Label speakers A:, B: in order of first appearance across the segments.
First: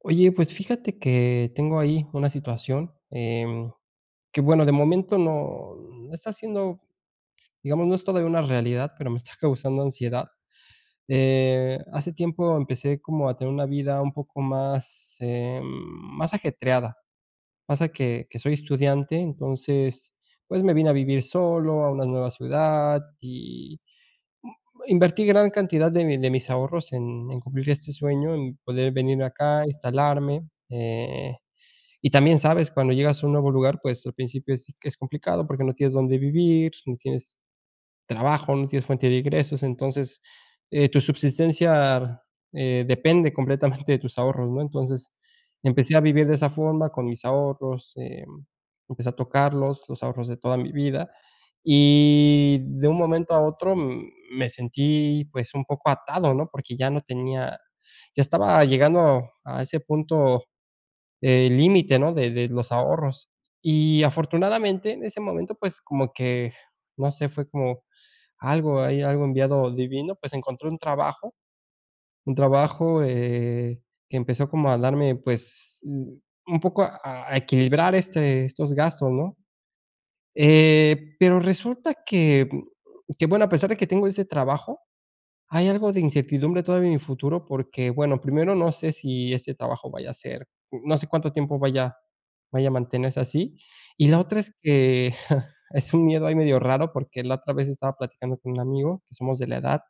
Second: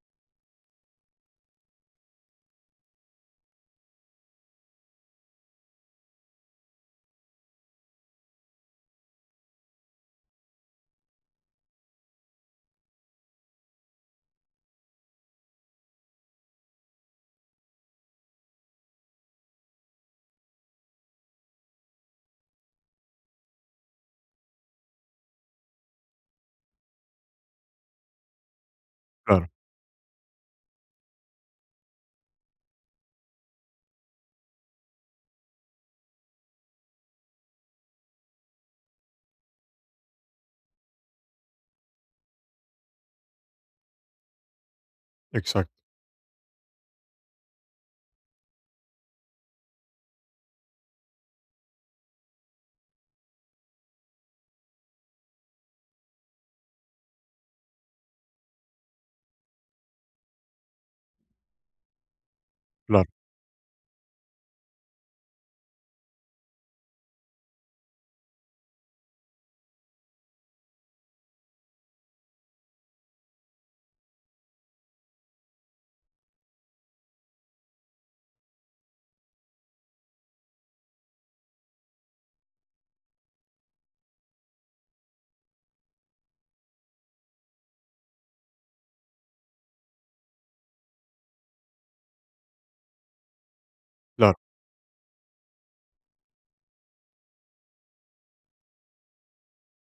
A: Oye, pues fíjate que tengo ahí una situación, que bueno, de momento no está siendo, digamos, no es todavía una realidad, pero me está causando ansiedad. Hace tiempo empecé como a tener una vida un poco más, más ajetreada. Pasa que soy estudiante, entonces, pues, me vine a vivir solo a una nueva ciudad y invertí gran cantidad de mi de mis ahorros en cumplir este sueño, en poder venir
B: Claro,
A: acá, instalarme, y también sabes, cuando llegas a un nuevo lugar, pues al principio es complicado porque no tienes dónde vivir, no tienes trabajo, no tienes fuente de ingresos, entonces tu subsistencia depende completamente de tus ahorros, ¿no? Entonces
B: exacto,
A: empecé a vivir de esa forma con mis ahorros, empecé a tocarlos, los ahorros de toda mi vida y de un momento a otro me sentí pues un poco atado, ¿no? Porque ya no tenía, ya estaba llegando a ese punto límite, ¿no? De los
B: claro,
A: ahorros. Y afortunadamente en ese momento, pues como que, no sé, fue como algo, hay algo enviado divino, pues encontré un trabajo que empezó como a darme, pues, un poco a equilibrar estos gastos, ¿no? Pero resulta que, bueno, a pesar de que tengo ese trabajo, hay algo de incertidumbre todavía en mi futuro porque, bueno, primero no sé si este trabajo vaya a ser, no sé cuánto tiempo vaya a mantenerse así. Y la
B: claro,
A: otra es que es un miedo ahí medio raro porque la otra vez estaba platicando con un amigo que somos de la edad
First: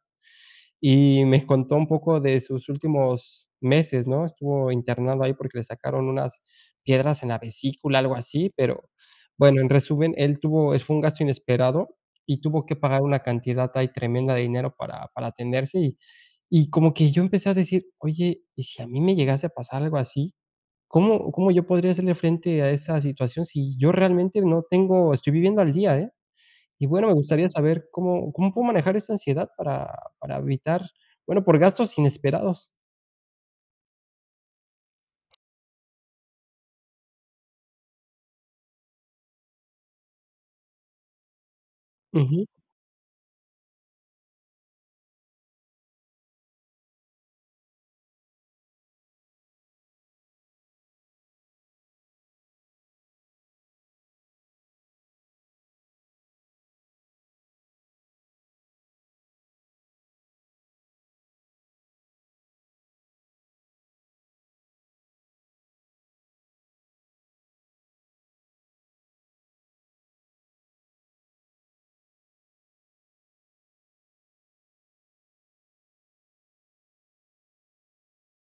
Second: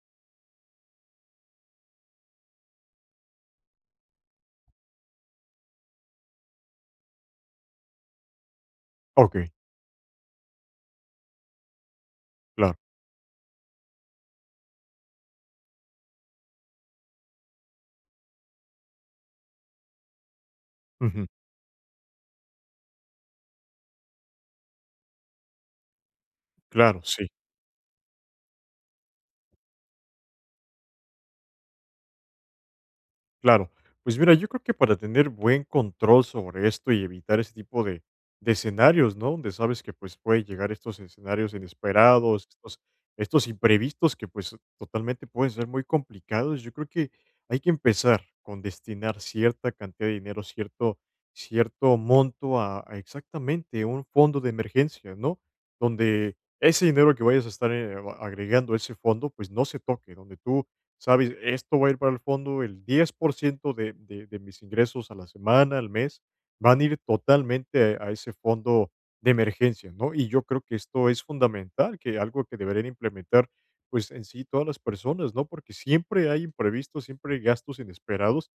A: y me contó un poco de sus últimos meses, ¿no? Estuvo internado ahí porque le sacaron unas piedras en la vesícula, algo así, pero
B: okey,
A: bueno, en resumen, él tuvo es fue un gasto inesperado y tuvo que
B: claro,
A: pagar una cantidad ahí tremenda de dinero para atenderse y como que yo empecé a decir: "Oye, ¿y si a mí me llegase a pasar algo así?
B: ujú,
A: ¿Cómo yo podría hacerle frente a esa situación si yo realmente no tengo estoy viviendo al día?" Y
B: claro,
A: bueno, me
B: sí.
A: gustaría saber cómo puedo manejar esta ansiedad para evitar, bueno, por gastos inesperados.
B: Claro, pues mira, yo creo que para tener buen control sobre esto y evitar ese tipo de escenarios, ¿no? Donde sabes que pues puede llegar estos escenarios inesperados,
A: Ujú,
B: estos imprevistos que pues totalmente pueden ser muy complicados, yo creo que hay que empezar con destinar cierta cantidad de dinero, cierto monto a exactamente un fondo de emergencia, ¿no? Donde ese dinero que vayas a estar agregando a ese fondo, pues no se toque, donde tú ¿sabes? Esto va a ir para el fondo, el 10% de mis ingresos a la semana, al mes, van a ir totalmente a ese fondo de emergencia, ¿no? Y yo creo que esto es fundamental, que algo que deberían implementar, pues en sí todas las personas, ¿no? Porque siempre hay imprevistos, siempre hay gastos inesperados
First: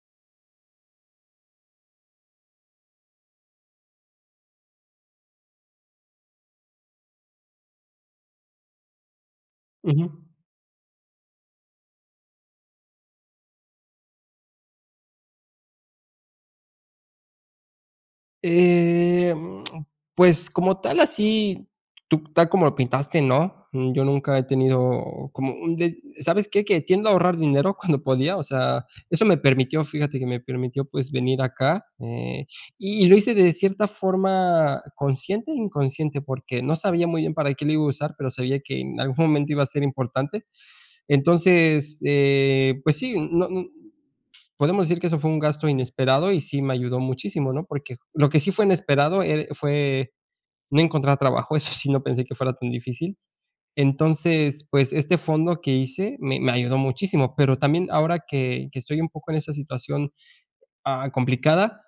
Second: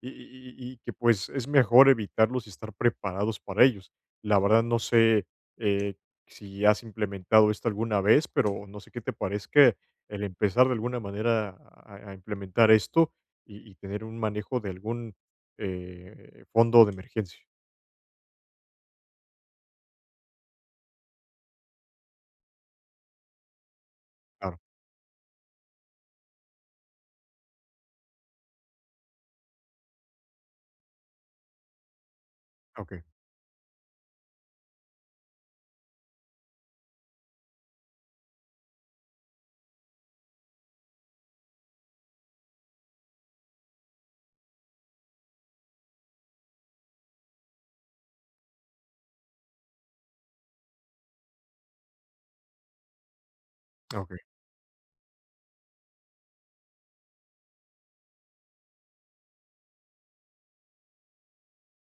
B: y que pues es mejor evitarlos y estar preparados para ellos. La verdad no sé eh, si has implementado esto alguna vez, pero no sé qué te parezca
A: ujú.
B: el empezar de alguna manera a implementar esto y tener un manejo de algún fondo de emergencia.
A: Eh, mm, pues, como tal, así, tú tal como lo pintaste, no, yo nunca he
B: Claro,
A: tenido como un de ¿sabes qué? Que tiendo a ahorrar dinero cuando podía, o sea, eso me permitió, fíjate que me permitió, pues, venir acá,
B: ok,
A: y lo hice de cierta forma consciente e inconsciente, porque no sabía muy bien para qué lo iba a usar, pero sabía que en algún momento iba a ser importante. Entonces, pues sí, no podemos decir que eso fue un gasto inesperado y sí me ayudó muchísimo, ¿no? Porque lo que sí fue inesperado er fue no encontrar trabajo, eso sí no pensé que fuera tan difícil.
B: ok,
A: Entonces, pues, este fondo que hice me ayudó muchísimo, pero también ahora que estoy un poco en esa situación, complicada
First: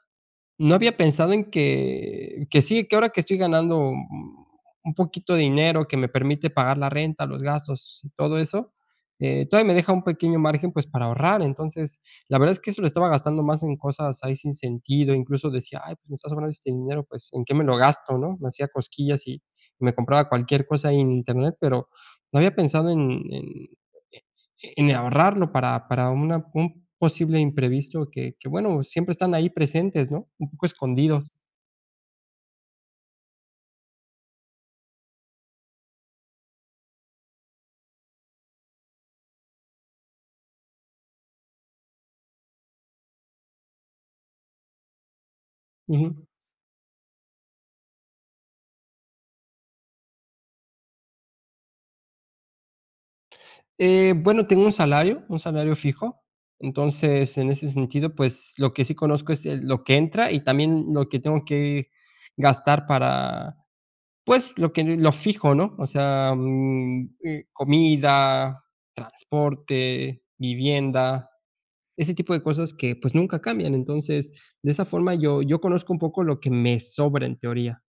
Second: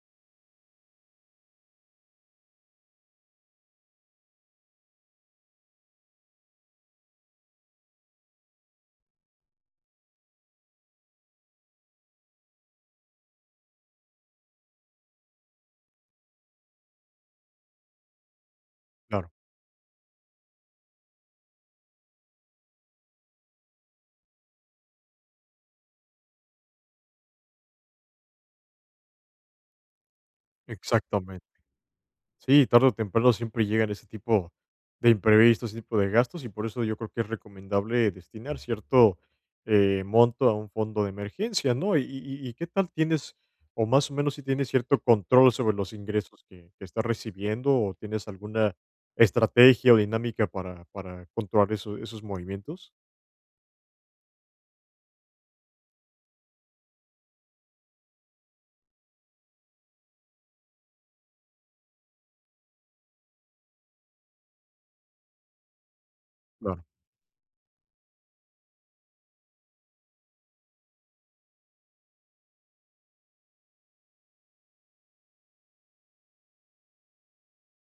A: no había pensado en que sí, que ahora que estoy ganando un poquito de dinero que me permite pagar la renta, los gastos y todo eso, todavía me deja un pequeño margen, pues, para ahorrar. Entonces, la verdad es que eso lo estaba gastando más en cosas ahí sin sentido. Incluso decía: "Ay, pues, me está sobrando este dinero, pues, ¿en qué me lo gasto?", ¿no? Me hacía cosquillas
B: claro,
A: y me compraba cualquier cosa ahí en Internet, pero no había pensado en en ahorrarlo para una un posible imprevisto que, bueno, siempre están ahí presentes, ¿no? Poco escondidos.
B: exactamente. Sí, tarde o temprano siempre llegan ese tipo de imprevistos, ese tipo de gastos, y por eso yo creo que es recomendable destinar cierto monto a un fondo de emergencia, ¿no? ¿Y qué tal tienes, o más o menos si tienes cierto control sobre los
A: Ujú.
B: ingresos que estás recibiendo, o tienes alguna estrategia o dinámica para controlar eso- esos movimientos?
A: Bueno, tengo un salario fijo. Entonces, en ese sentido, pues lo que sí conozco es lo que entra y también lo que tengo que gastar para, pues, lo que lo fijo, ¿no? O sea,
B: Claro.
A: comida, transporte, vivienda, ese tipo de cosas que pues nunca cambian. Entonces, de esa forma yo conozco un poco lo que me sobra en teoría.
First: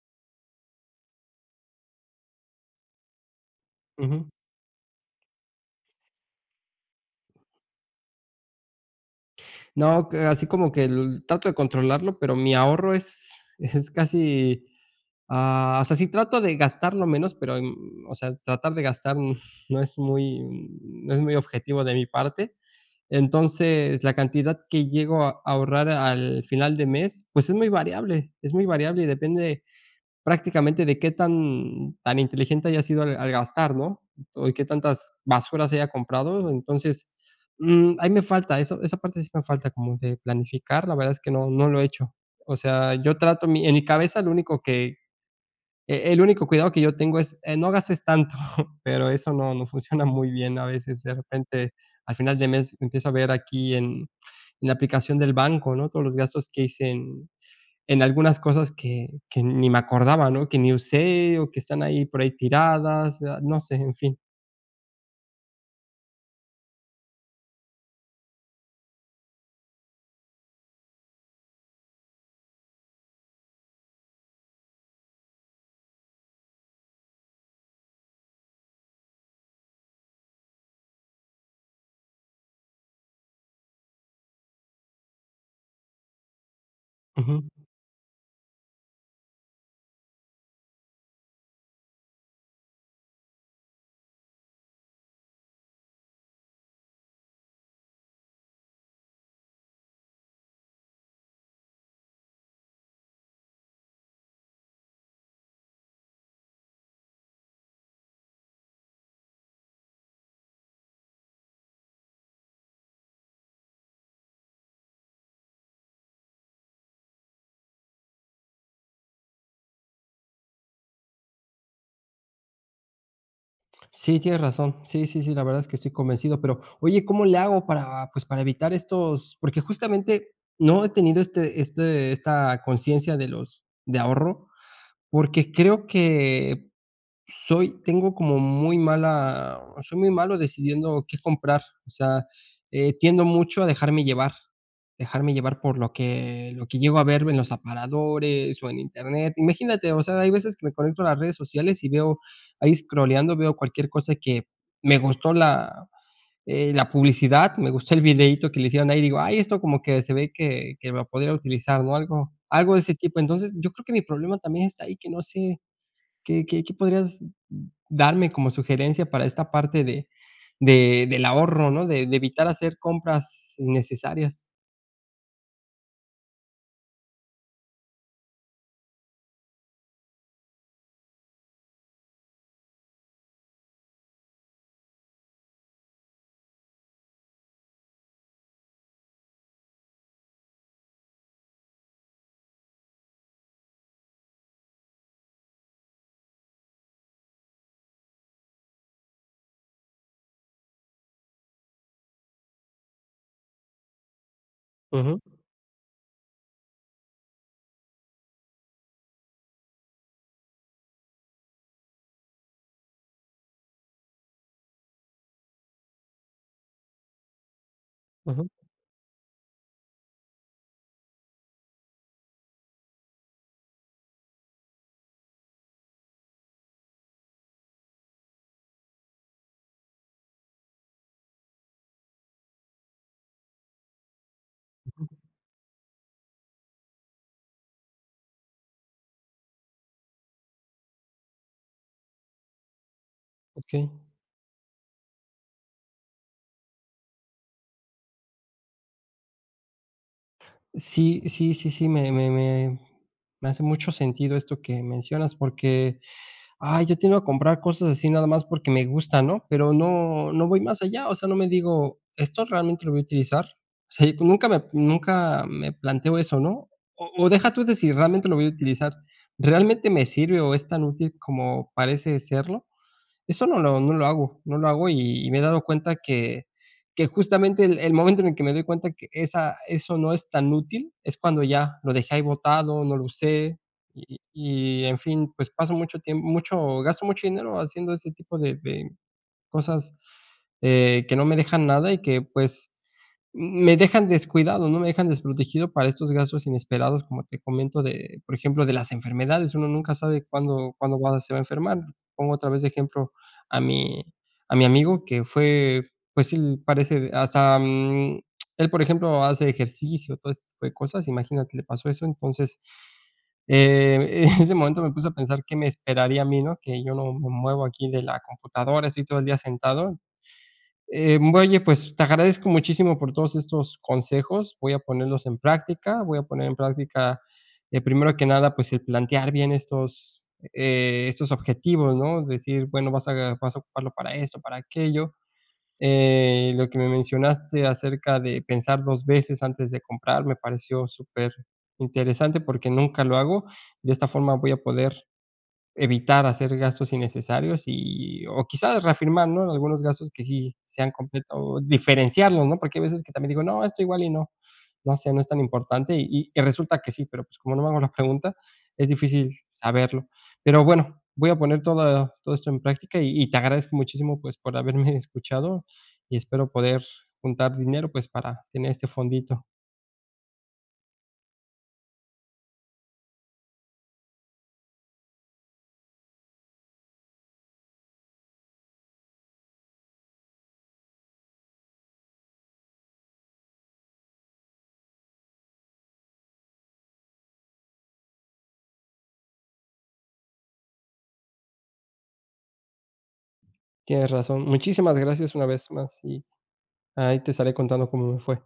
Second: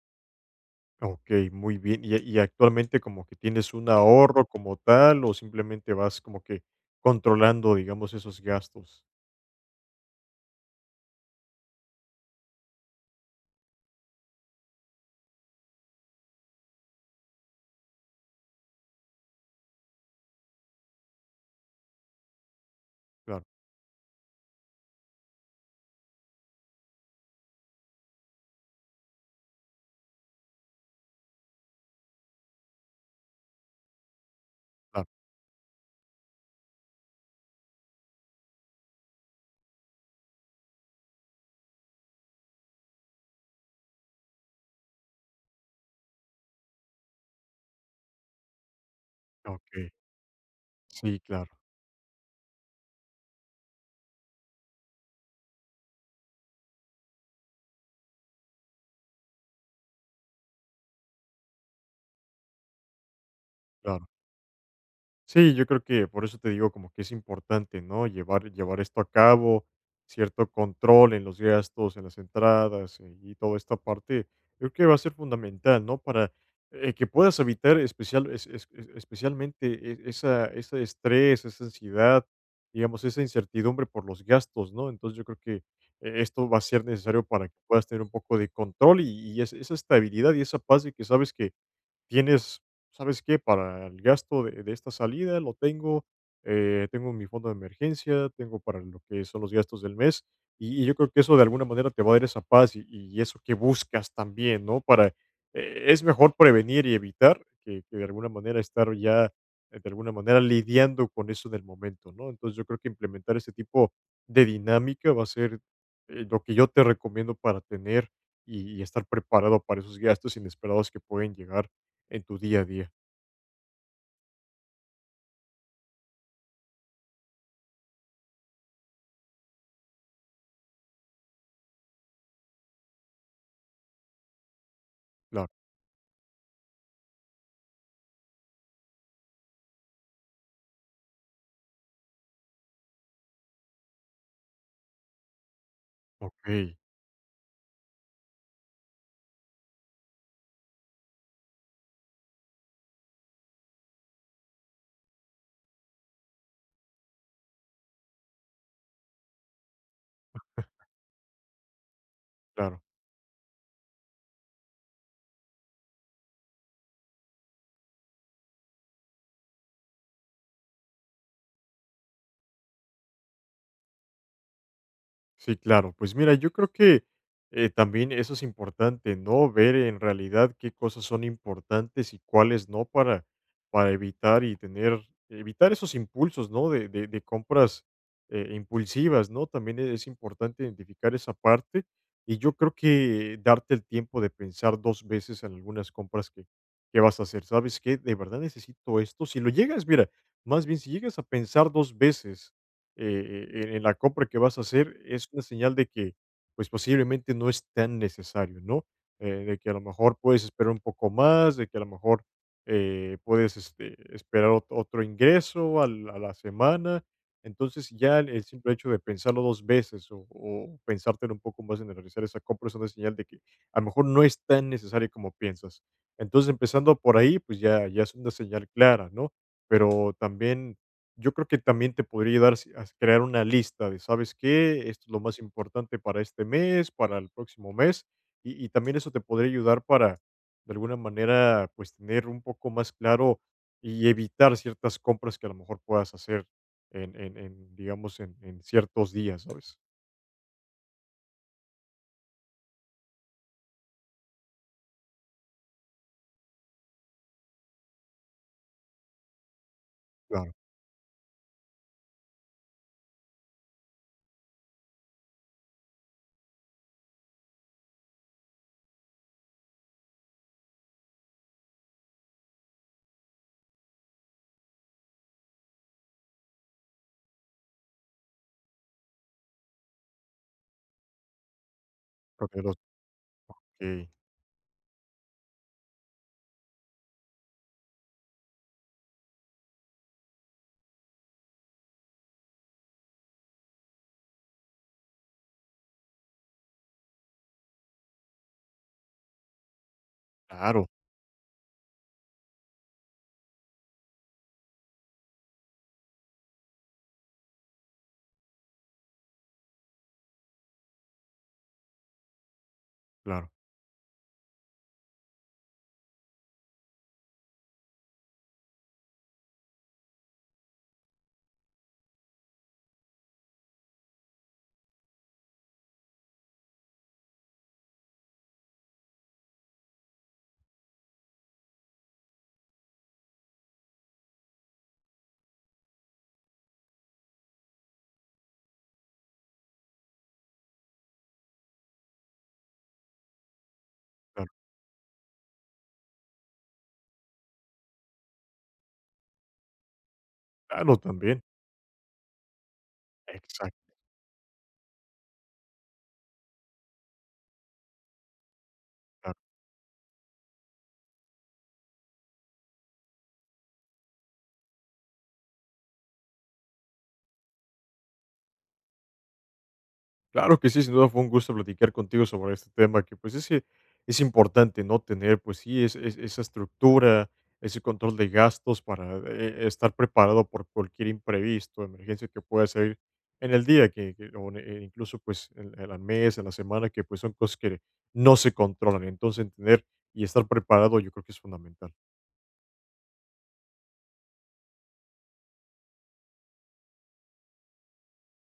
B: Ok, muy bien. Y actualmente como que tienes un ahorro como tal, o simplemente vas como que controlando, digamos, esos gastos?
A: No, que así como que l trato de controlarlo, pero mi ahorro es es casi, o sea, sí trato de gastar lo menos, pero, o sea, tratar de gastar no es muy no es muy objetivo de mi parte.
B: Claro.
A: Entonces, la cantidad que llego a ahorrar al final de mes, pues, es muy variable y depende prácticamente de qué tan inteligente haya sido al gastar, ¿no? O y qué
B: Claro,
A: tantas basuras haya comprado. Entonces, ahí me falta, eso esa parte sí me falta como de planificar, la verdad es que no lo he hecho. O sea, yo trato mi en mi cabeza lo único que el único cuidado que yo tengo es, no gastes tanto, pero eso no
B: okey.
A: funciona muy bien a veces. De
B: Sí, claro,
A: repente, al final de mes empiezo a ver aquí en la aplicación del banco, ¿no? Todos los gastos que hice en algunas cosas que ni me acordaba, ¿no? Que ni usé o que están ahí por ahí tiradas, no sé, en
B: claro.
A: fin.
B: Sí, yo creo que por eso te digo como que es importante, ¿no? Llevar esto a cabo, cierto control en los gastos, en las entradas, y toda esta parte, creo que va a ser fundamental, ¿no? Para, que puedas evitar especial es especialmente e esa ese estrés, esa ansiedad, digamos, esa incertidumbre por los gastos, ¿no? Entonces, yo creo que, esto va a ser necesario
A: Ujú.
B: para que puedas tener un poco de control y esa estabilidad y esa paz de que sabes que tienes, ¿sabes qué? Para el gasto de esta salida lo tengo, tengo mi fondo de emergencia, tengo para lo que son los gastos del mes, y yo creo que eso de alguna manera te va a dar esa paz y eso que buscas también, ¿no? Para, es mejor prevenir y evitar que de alguna manera estar ya, de alguna manera lidiando con eso en el momento, ¿no? Entonces yo creo que implementar ese tipo de dinámica va a ser lo que yo te recomiendo para tener y estar preparado para esos gastos inesperados que pueden llegar en tu día a día,
A: Sí, tienes razón. Sí, sí, sí, la verdad es que estoy convencido, pero oye, ¿cómo le hago para, pues, para evitar estos? Porque justamente no he tenido esta conciencia de ahorro, porque
B: claro.
A: creo que Soy tengo como muy mala soy muy malo decidiendo qué comprar, o sea, tiendo mucho a dejarme llevar por lo que lo
B: Okey,
A: que llego a ver en los aparadores o en Internet. Imagínate, o sea, hay veces que me conecto a las redes sociales y veo ahí scrolleando, veo cualquier cosa que me gustó la publicidad, me gustó el videito que le hicieron ahí, digo: "Ay, esto como que se ve que lo podría utilizar", ¿no? Algo de
B: claro.
A: ese tipo. Entonces, yo creo que mi problema también está ahí, que no sé. ¿Qué podrías darme como sugerencia para esta parte de del ahorro, no? De evitar hacer compras innecesarias.
B: Sí, claro. Pues mira, yo creo que también eso es importante, ¿no? Ver en realidad qué cosas son importantes y cuáles no para, para evitar y tener, evitar esos impulsos, ¿no? De compras impulsivas, ¿no? También es importante identificar esa parte y yo creo que darte el tiempo de pensar dos veces en algunas compras que vas a hacer. ¿Sabes qué? De verdad necesito esto. Si lo llegas, mira, más bien si llegas a pensar dos veces en la compra que vas a hacer
A: Ujú,
B: es una señal de que, pues, posiblemente no es tan necesario, ¿no? De que a lo mejor puedes esperar un poco más, de que a lo mejor puedes esperar otro ingreso al- a la semana. Entonces ya el
A: ujú,
B: simple hecho de pensarlo dos veces o pensártelo un poco más en realizar esa compra es una señal de que a lo mejor no es tan necesario como piensas. Entonces empezando por ahí, pues ya, ya es una señal clara, ¿no? Pero también yo creo que también te podría ayudar a crear una lista de, ¿sabes qué? Esto
A: ujú,
B: es lo más importante para este mes, para el próximo mes, y también eso te podría ayudar para, de alguna manera, pues tener un poco más claro
A: okey.
B: y evitar ciertas compras que a lo mejor puedas hacer digamos, en ciertos días, ¿sabes?
A: Sí, sí, sí, sí, me hace mucho sentido esto que mencionas, porque ay, yo tiendo a comprar cosas así nada más porque me gusta, ¿no? Pero no
B: Claro,
A: voy más allá, o sea, no me digo: "¿Esto realmente lo voy a utilizar?". Sí, nunca me planteo eso, ¿no? O deja tú de si realmente lo voy a utilizar, ¿realmente me sirve o es tan útil como parece serlo? Eso no lo hago, no lo hago y me he dado cuenta que justamente el momento en el que me doy cuenta que esa eso no es tan útil, es cuando ya lo dejé ahí
B: porque los-
A: botado, no lo usé
B: ok,
A: y en fin, pues paso mucho tiempo mucho gasto mucho dinero haciendo ese tipo de cosas, que no me dejan nada y que, pues, me dejan descuidado, ¿no? Me dejan desprotegido para estos gastos inesperados, como te comento, de, por ejemplo, de las enfermedades. Uno nunca sabe cuándo
B: claro,
A: cuándo va se va a enfermar. Pongo otra vez de ejemplo a mi a mi amigo que fue, pues, él parece hasta, él, por ejemplo, hace ejercicio, todo ese tipo de cosas. Imagínate, le pasó eso, entonces
B: claro,
A: en ese momento me puse a pensar qué me esperaría a mí, ¿no? Que yo no me muevo aquí de la computadora, estoy todo el día sentado. Oye, pues te agradezco muchísimo por todos estos consejos, voy a ponerlos en práctica, voy a poner en práctica, primero que nada, pues el plantear bien estos objetivos, ¿no? Decir, bueno, vas a ocuparlo para esto, para aquello. Lo que me mencionaste acerca de pensar 2 veces antes de comprar me pareció súper interesante porque nunca lo hago. De esta forma
B: claro,
A: voy a poder evitar hacer gastos innecesarios y o quizás reafirmar, ¿no?, algunos gastos que sí sean
B: claro,
A: completos
B: también,
A: o diferenciarlos, ¿no? Porque hay veces que también digo: "No, esto
B: exacto.
A: igual y no, no sé, no es tan importante", y resulta que sí, pero, pues, como no me hago la pregunta, es difícil saberlo. Pero bueno, voy a poner todo esto en práctica y te agradezco muchísimo, pues, por haberme escuchado y espero poder juntar dinero, pues, para tener este fondito.
B: Claro que sí, sin duda fue un gusto platicar contigo sobre este tema, que pues es que es importante, ¿no? Tener, pues sí, esa estructura, ese control de gastos para estar preparado por cualquier imprevisto, emergencia que pueda salir en el día, incluso pues en la mes, en, la semana, que pues son cosas que no se controlan. Entonces, tener y estar preparado yo creo que es fundamental.
A: Tienes razón. Muchísimas gracias una vez más y ahí te estaré contando cómo me fue.